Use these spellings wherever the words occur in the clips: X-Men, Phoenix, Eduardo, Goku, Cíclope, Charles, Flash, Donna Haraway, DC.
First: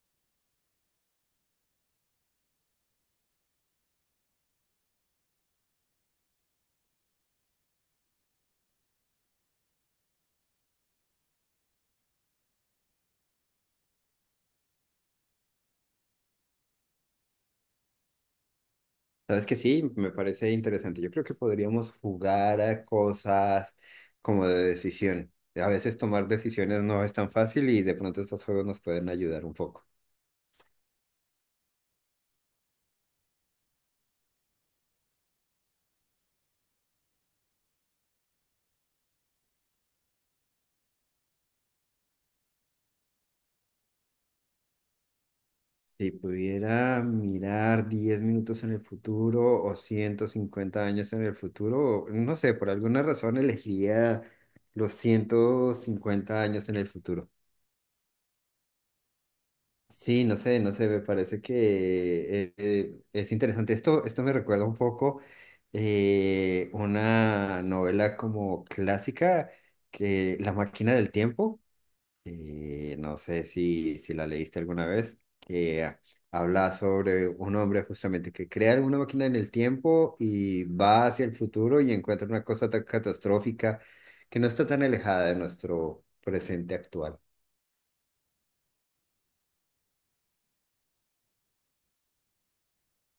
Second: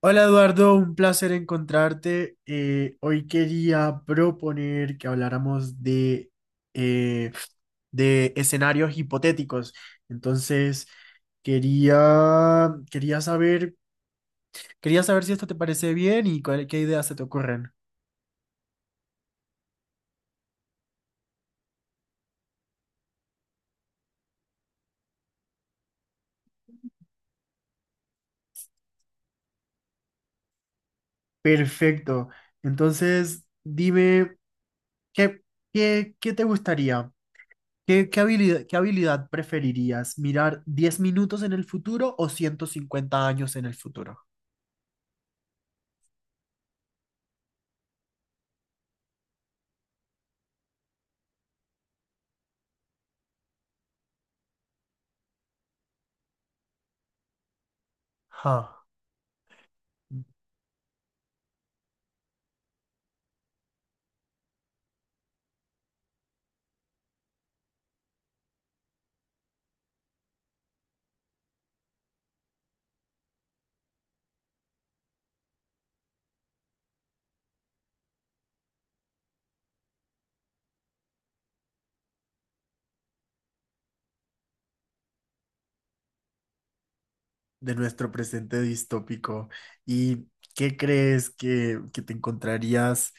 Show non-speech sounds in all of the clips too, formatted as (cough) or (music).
Hola Eduardo, un placer encontrarte. Hoy quería proponer que habláramos eh, de escenarios hipotéticos. Entonces, quería, quería saber, quería saber si esto te parece bien y qué ideas se te ocurren. Sabes que sí, me parece interesante. Yo creo que podríamos jugar a cosas como de decisión. A veces tomar decisiones no es tan fácil y de pronto estos juegos nos pueden ayudar un poco. Perfecto. Entonces, dime, ¿qué, qué te gustaría? ¿Qué habilidad preferirías? ¿Mirar 10 minutos en el futuro o 150 años en el futuro? Si pudiera mirar 10 minutos en el futuro o 150 años en el futuro, no sé, por alguna razón elegiría los 150 años en el futuro. Ja. Sí, no sé, no sé, me parece que es interesante. Esto me recuerda un poco una novela como clásica, que La máquina del tiempo, no sé si la leíste alguna vez, que habla sobre un hombre justamente que crea una máquina en el tiempo y va hacia el futuro y encuentra una cosa tan catastrófica que no está tan alejada de nuestro presente actual. De nuestro presente distópico. ¿Y qué crees que te encontrarías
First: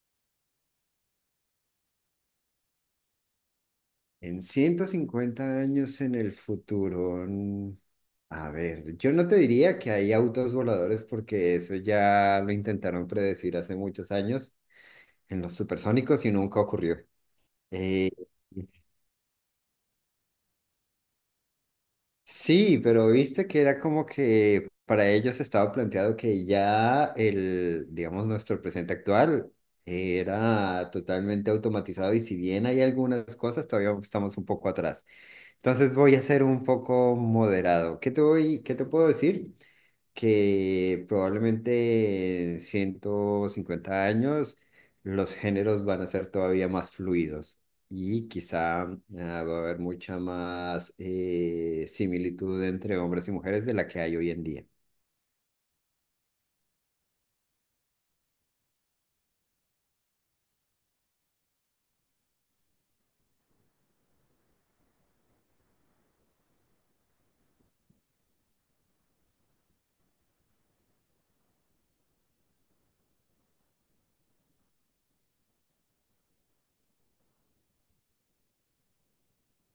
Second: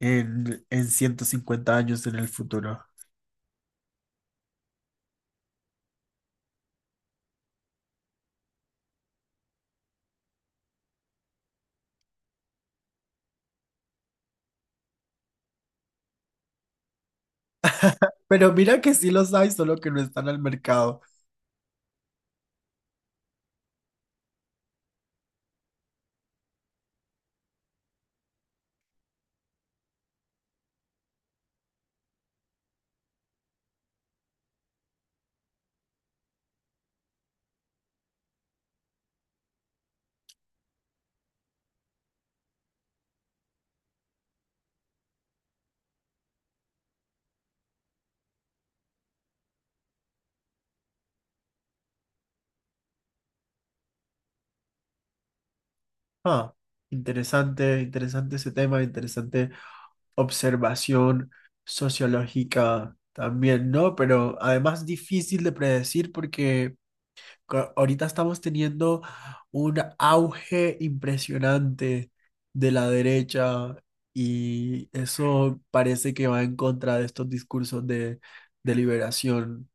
en 150 años en el futuro? En 150 años en el futuro, a ver, yo no te diría que hay autos voladores porque eso ya lo intentaron predecir hace muchos años en los supersónicos y nunca ocurrió. Eh, Pero mira que sí los hay, solo que no están al mercado. sí, pero viste que era como que para ellos estaba planteado que ya el, digamos, nuestro presente actual era totalmente automatizado y si bien hay algunas cosas, todavía estamos un poco atrás. Entonces voy a ser un poco moderado. ¿Qué te voy, qué te puedo decir? Que probablemente en 150 años los géneros van a ser todavía más fluidos y quizá va a haber mucha más similitud entre hombres y mujeres de la que hay hoy en día. Ah, interesante, interesante ese tema, interesante observación sociológica también, ¿no? Pero además difícil de predecir porque ahorita estamos teniendo un auge impresionante de la derecha y eso parece que va en contra de estos discursos de liberación.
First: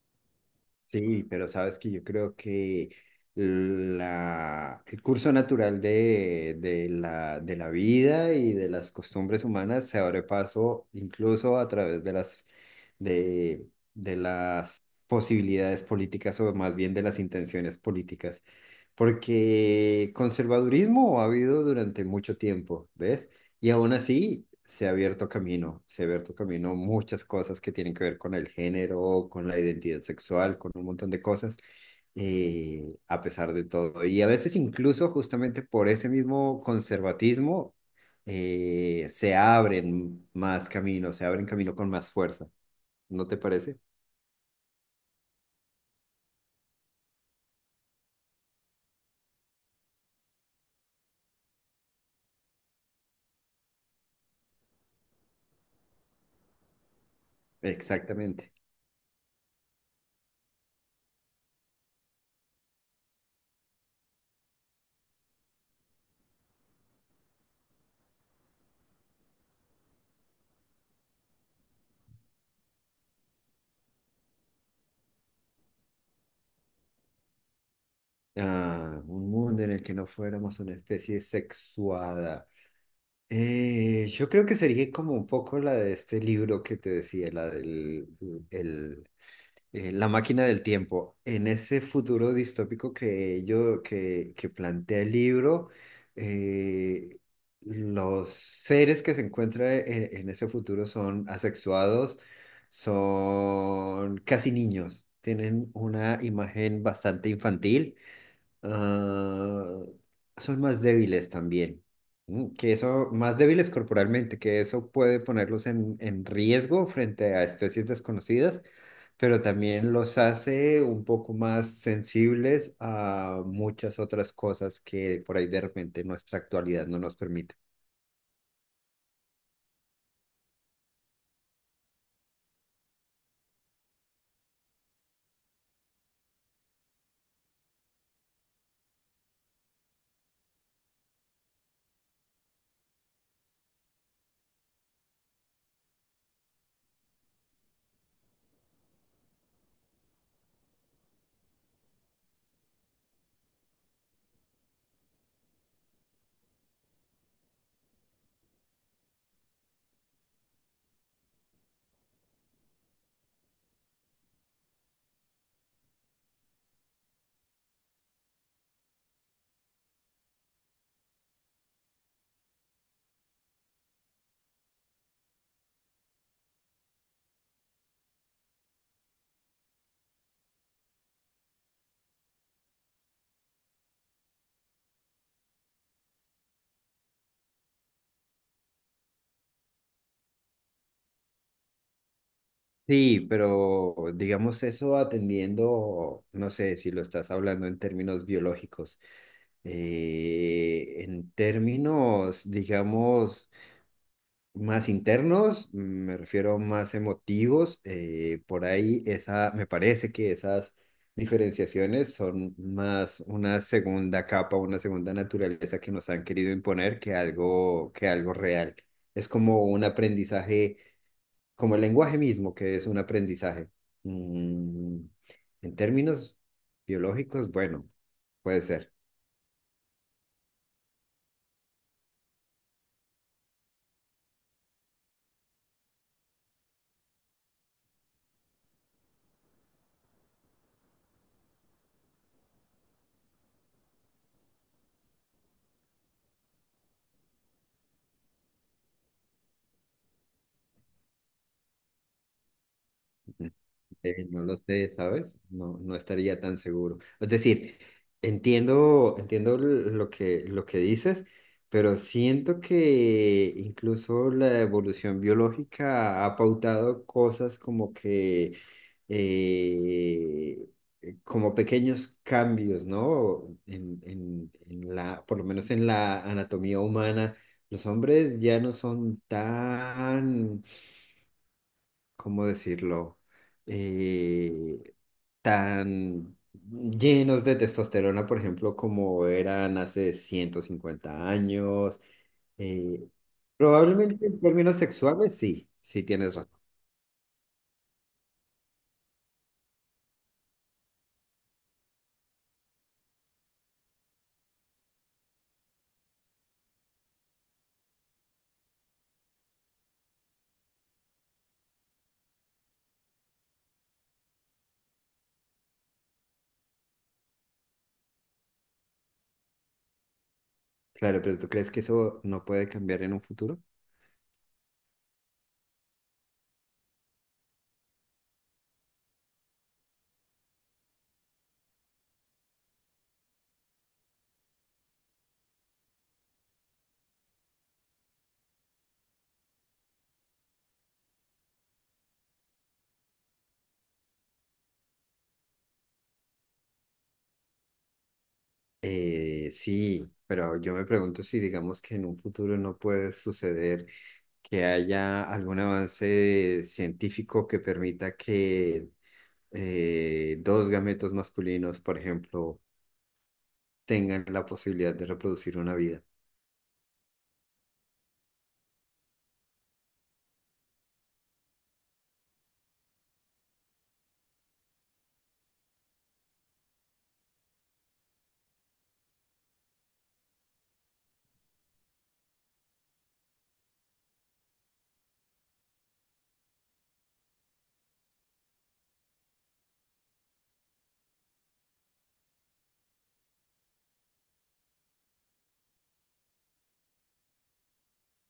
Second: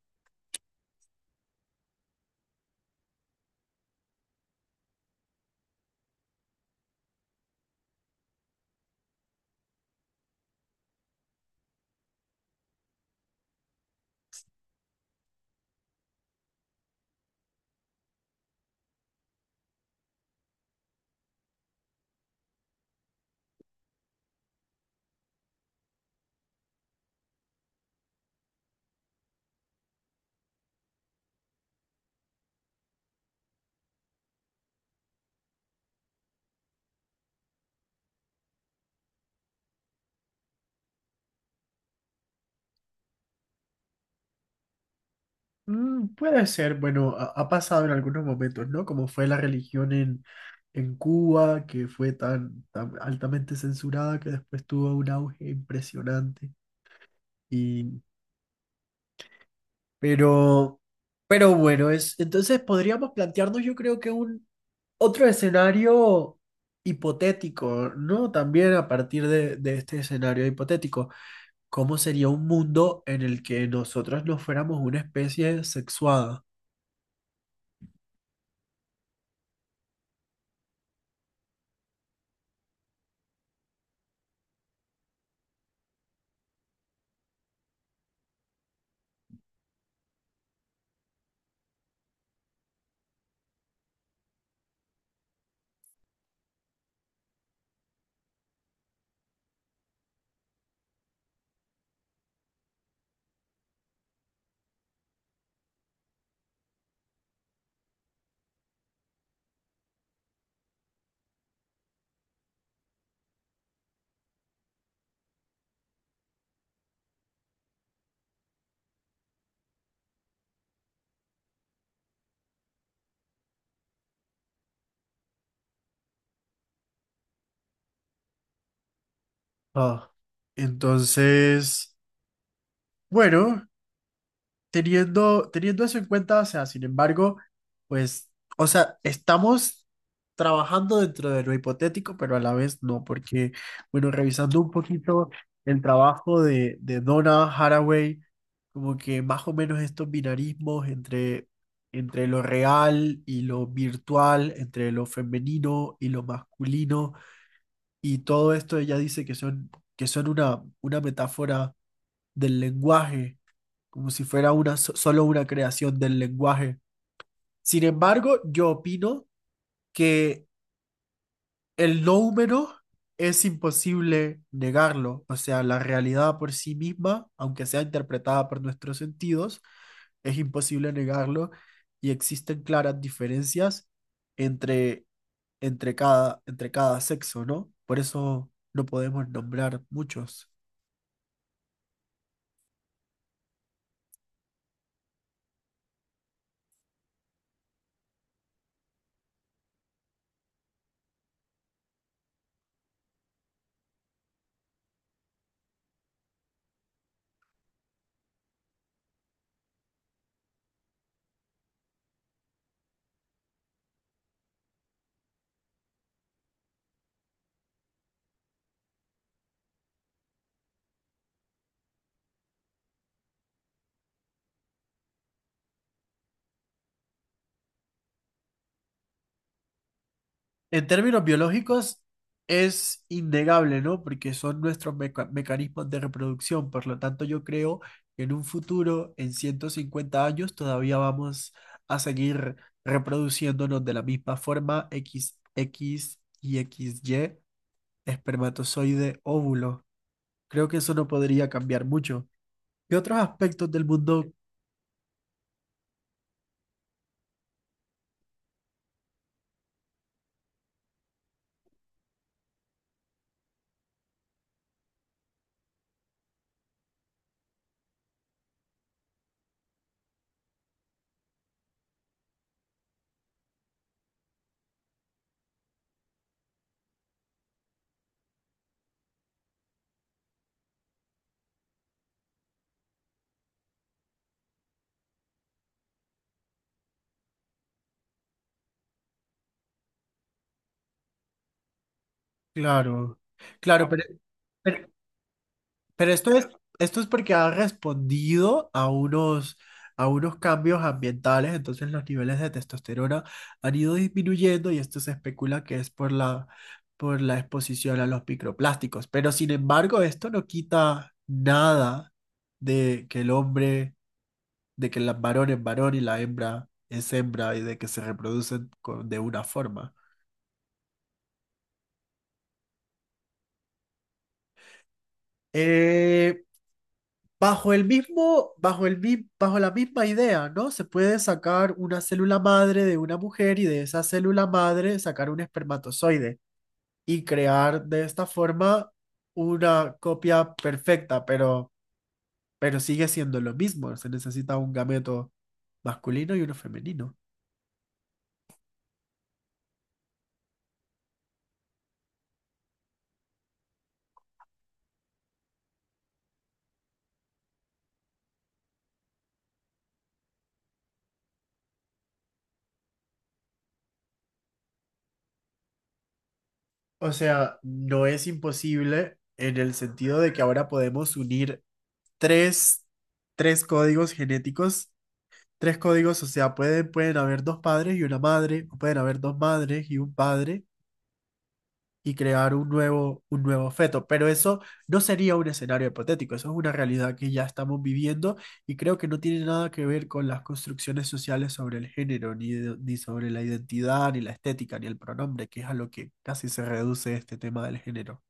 Sí, pero sabes que yo creo que el curso natural de la de la vida y de las costumbres humanas se abre paso incluso a través de de, de las posibilidades políticas o más bien de las intenciones políticas, porque conservadurismo ha habido durante mucho tiempo, ¿ves? Y aún así, se ha abierto camino, se ha abierto camino muchas cosas que tienen que ver con el género, con la identidad sexual, con un montón de cosas, a pesar de todo. Y a veces incluso justamente por ese mismo conservatismo, se abren más caminos, se abren camino con más fuerza. ¿No te parece? Puede ser, bueno, ha pasado en algunos momentos, ¿no? Como fue la religión en Cuba, que fue tan, tan altamente censurada que después tuvo un auge impresionante. Y, Exactamente. pero, pero bueno, entonces podríamos plantearnos, yo creo que un Otro escenario hipotético, ¿no? También a partir de este escenario hipotético, ¿cómo sería un mundo en el que nosotros no fuéramos una especie sexuada? Ah, un mundo en el que no fuéramos una especie sexuada. Yo creo que sería como un poco la de este libro que te decía, la del el, la máquina del tiempo. En ese futuro distópico que que plantea el libro, eh, los seres que se encuentran en ese futuro son asexuados, son casi niños, tienen una imagen bastante infantil. Ah, son más débiles también. Que eso, más débiles corporalmente, que eso puede ponerlos en riesgo frente a especies desconocidas, pero también los hace un poco más sensibles a muchas otras cosas que por ahí de repente nuestra actualidad no nos permite. Ah, entonces, bueno. Teniendo eso en cuenta, o sea, sin embargo, pues, o sea, estamos trabajando dentro de lo hipotético, pero a la vez no, porque, bueno, revisando un poquito el trabajo de Donna Haraway, como que más o menos estos binarismos entre lo real y lo virtual, entre lo femenino y lo masculino, y todo esto ella dice que son, una metáfora del lenguaje como si fuera solo una creación del lenguaje. Sin embargo, yo opino que el no humano es imposible negarlo, o sea, la realidad por sí misma, aunque sea interpretada por nuestros sentidos, es imposible negarlo y existen claras diferencias entre, entre cada sexo, ¿no? Por eso no podemos nombrar muchos. Sí, pero digamos eso atendiendo, no sé si lo estás hablando en términos biológicos, en términos, digamos, más internos, me refiero más emotivos. Por ahí esa, me parece que esas diferenciaciones son más una segunda capa, una segunda naturaleza que nos han querido imponer que algo real. Es como un aprendizaje, como el lenguaje mismo, que es un aprendizaje. Mm. En términos biológicos, bueno, puede ser. En términos biológicos, es innegable, ¿no? Porque son nuestros mecanismos de reproducción. Por lo tanto, yo creo que en un futuro, en 150 años, todavía vamos a seguir reproduciéndonos de la misma forma x x y x y espermatozoide, óvulo. Creo que eso no podría cambiar mucho. ¿Qué otros aspectos del mundo? No lo sé, ¿sabes? No, no estaría tan seguro. Es decir, entiendo, lo que dices, pero siento que incluso la evolución biológica ha pautado cosas como que, eh, como pequeños cambios, ¿no? En la, por lo menos en la anatomía humana, los hombres ya no son tan, ¿cómo decirlo? Eh, tan llenos de testosterona, por ejemplo, como eran hace 150 años. Eh, Claro, claro. Ah, probablemente en términos pero, sexuales, sí, sí Pero esto tienes es, razón. esto es porque ha respondido a unos, cambios ambientales, entonces los niveles de testosterona han ido disminuyendo y esto se especula que es por la exposición a los microplásticos. Pero sin embargo, esto no quita nada de que el hombre, de que el varón es varón y la hembra es hembra y de que se de una forma. Claro, pero ¿tú crees que eso no puede cambiar en un futuro? Eh, Bajo el mismo, bajo el, mi- bajo la misma idea, ¿no? Se puede sacar una célula madre de una mujer y de esa célula madre sacar un espermatozoide y crear de esta forma una copia perfecta, pero sigue siendo lo mismo. Se necesita un gameto masculino y uno femenino. Sí, pero yo me pregunto si digamos que en un futuro no puede suceder que haya algún avance científico que permita que dos gametos masculinos, por ejemplo, tengan la posibilidad de reproducir una vida. O sea, no es imposible en el sentido de que ahora podemos unir tres, tres códigos genéticos tres códigos, o sea, pueden haber dos padres y una madre, o pueden haber dos madres y un padre y crear un nuevo feto. Pero eso no sería un escenario hipotético, eso es una realidad que ya estamos viviendo y creo que no tiene nada que ver con las construcciones sociales sobre el género, ni sobre la identidad, ni la estética, ni el pronombre, que es a lo que casi se reduce este tema del género.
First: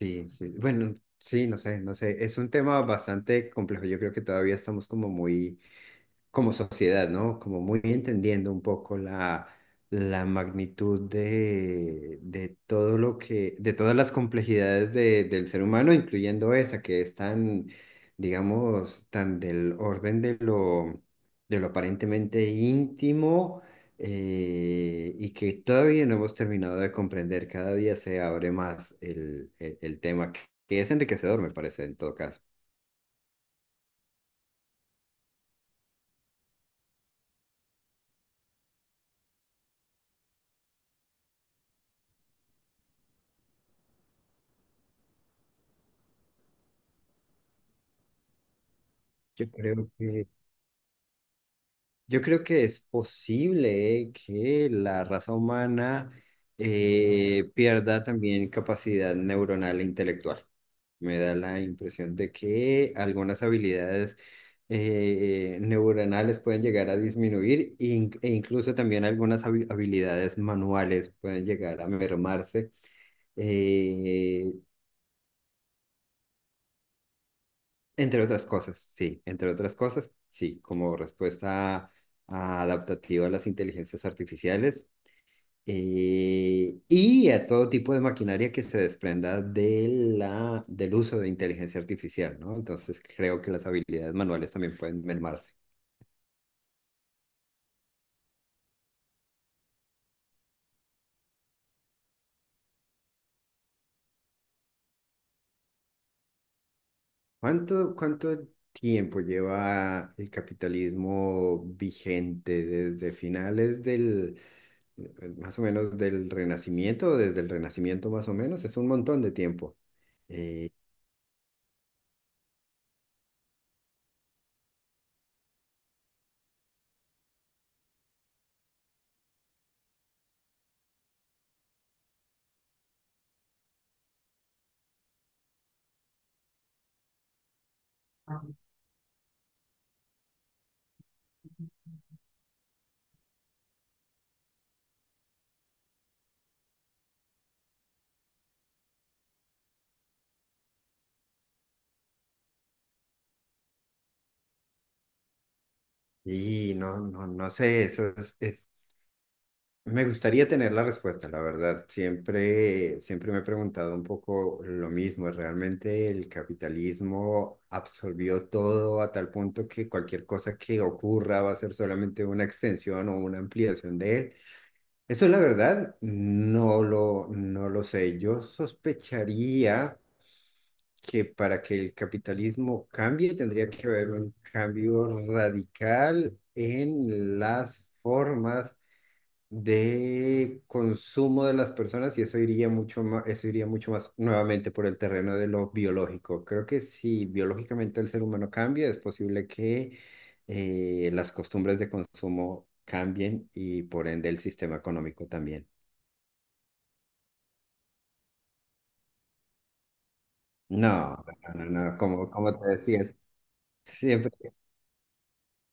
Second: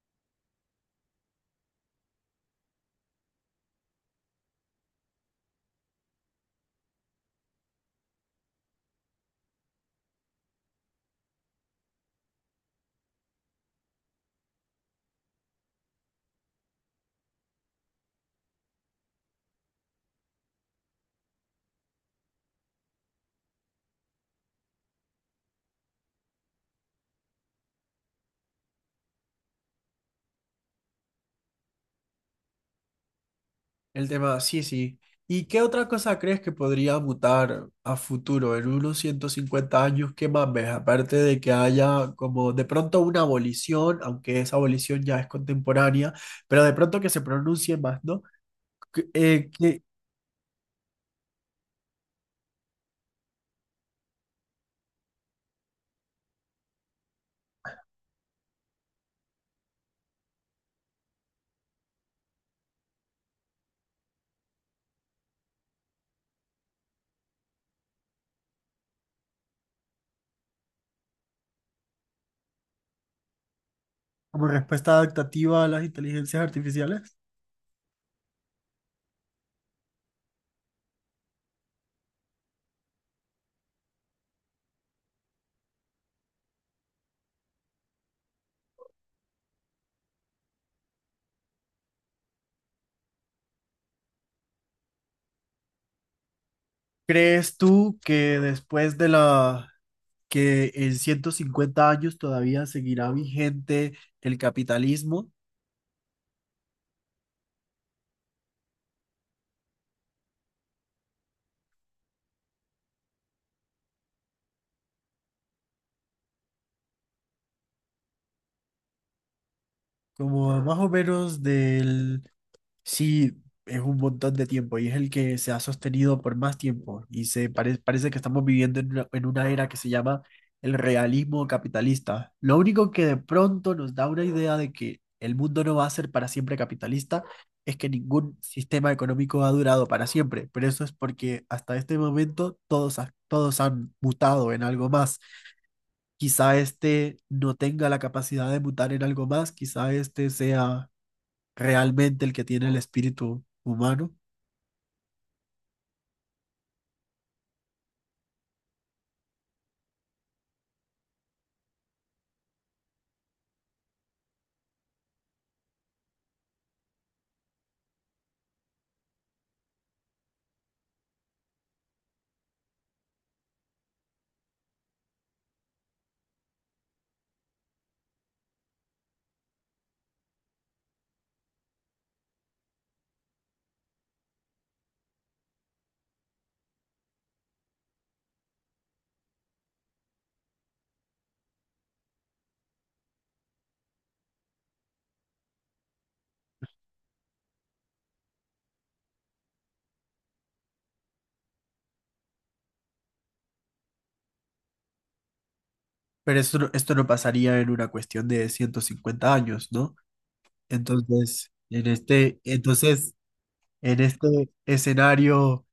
Sí, sí. Bueno, sí, no sé, no sé. Es un tema bastante complejo. Yo creo que todavía estamos como muy como sociedad, ¿no? Como muy entendiendo un poco la magnitud de todo lo que, de todas las complejidades de- del ser humano, incluyendo esa que es tan, digamos, tan del orden de de lo aparentemente íntimo. Y que todavía no hemos terminado de comprender, cada día se abre más el tema, que es enriquecedor, me parece, en todo caso. El tema, sí, sí. ¿Y qué otra cosa crees que podría mutar a futuro, en unos 150 años, qué más ves, aparte de que haya como de pronto una abolición, aunque esa abolición ya es contemporánea, pero de pronto que se pronuncie más, ¿no? Que- eh, Yo que- creo que Yo creo que es posible que la raza humana pierda también capacidad neuronal e intelectual. Me da la impresión de que algunas habilidades neuronales pueden llegar a disminuir e incluso también algunas habilidades manuales pueden llegar a mermarse, Como eh, respuesta adaptativa a las inteligencias artificiales. entre otras cosas, sí, entre otras cosas, sí, como respuesta adaptativa a las inteligencias artificiales, y a todo tipo de maquinaria que se desprenda de del uso de inteligencia artificial, ¿no? Entonces creo que las habilidades manuales también pueden mermarse. ¿Crees tú que después de que en 150 años todavía seguirá vigente el capitalismo? ¿Cuánto, cuánto tiempo lleva el capitalismo vigente desde finales del más o menos del Renacimiento, o desde el Renacimiento más o menos? Es un montón de tiempo. Como Eh, más o menos del. Sí, es un montón de tiempo y es el que se ha sostenido por más tiempo y se parece que estamos viviendo en una, era que se llama el realismo capitalista. Lo único que de pronto nos da una idea de que el mundo no va a ser para siempre capitalista es que ningún sistema económico ha durado para siempre, pero eso es porque hasta este momento todos han mutado en algo más. Quizá este no tenga la capacidad de mutar en algo más, quizá este sea realmente el que tiene el espíritu humano, y no sé, me gustaría tener la respuesta, la verdad. Siempre, siempre me he preguntado un poco lo mismo. ¿Realmente el capitalismo absorbió todo a tal punto que cualquier cosa que ocurra va a ser solamente una extensión o una ampliación de él? Eso, la verdad, no lo sé. Yo sospecharía que para que el capitalismo cambie tendría que haber un cambio radical en las formas de consumo de las personas y eso iría mucho más, eso iría mucho más nuevamente por el terreno de lo biológico. Creo que si biológicamente el ser humano cambia, es posible que las costumbres de consumo cambien y por ende el sistema económico también. pero esto no pasaría en una cuestión de 150 años, ¿no? No, Entonces, no, no, en no, como, este, como te decía, entonces, en siempre. este escenario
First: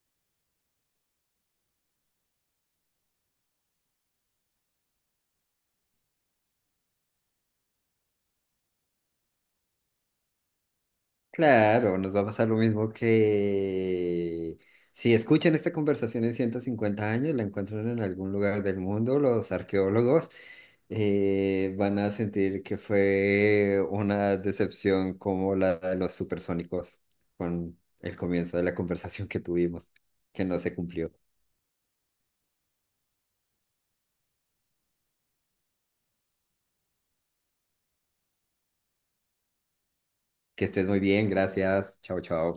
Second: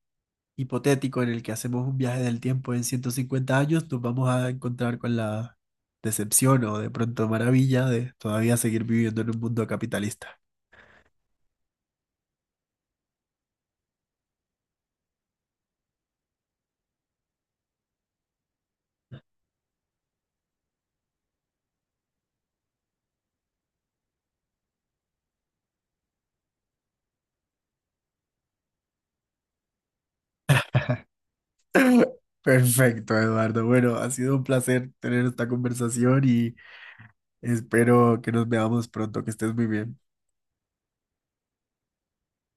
hipotético en el que hacemos un viaje del tiempo en 150 años, nos vamos a encontrar con la decepción o de pronto maravilla de todavía seguir viviendo en un mundo capitalista. (coughs) Claro, nos va a pasar lo mismo que si escuchan esta conversación en 150 años, la encuentran en algún lugar del mundo, los arqueólogos van a sentir que fue una decepción como la de los supersónicos con el comienzo de la conversación que tuvimos, que no se cumplió. (laughs) Perfecto, Eduardo. Bueno, ha sido un placer tener esta conversación y espero que nos veamos pronto, que estés muy bien. Que estés muy bien, gracias, chao, chao.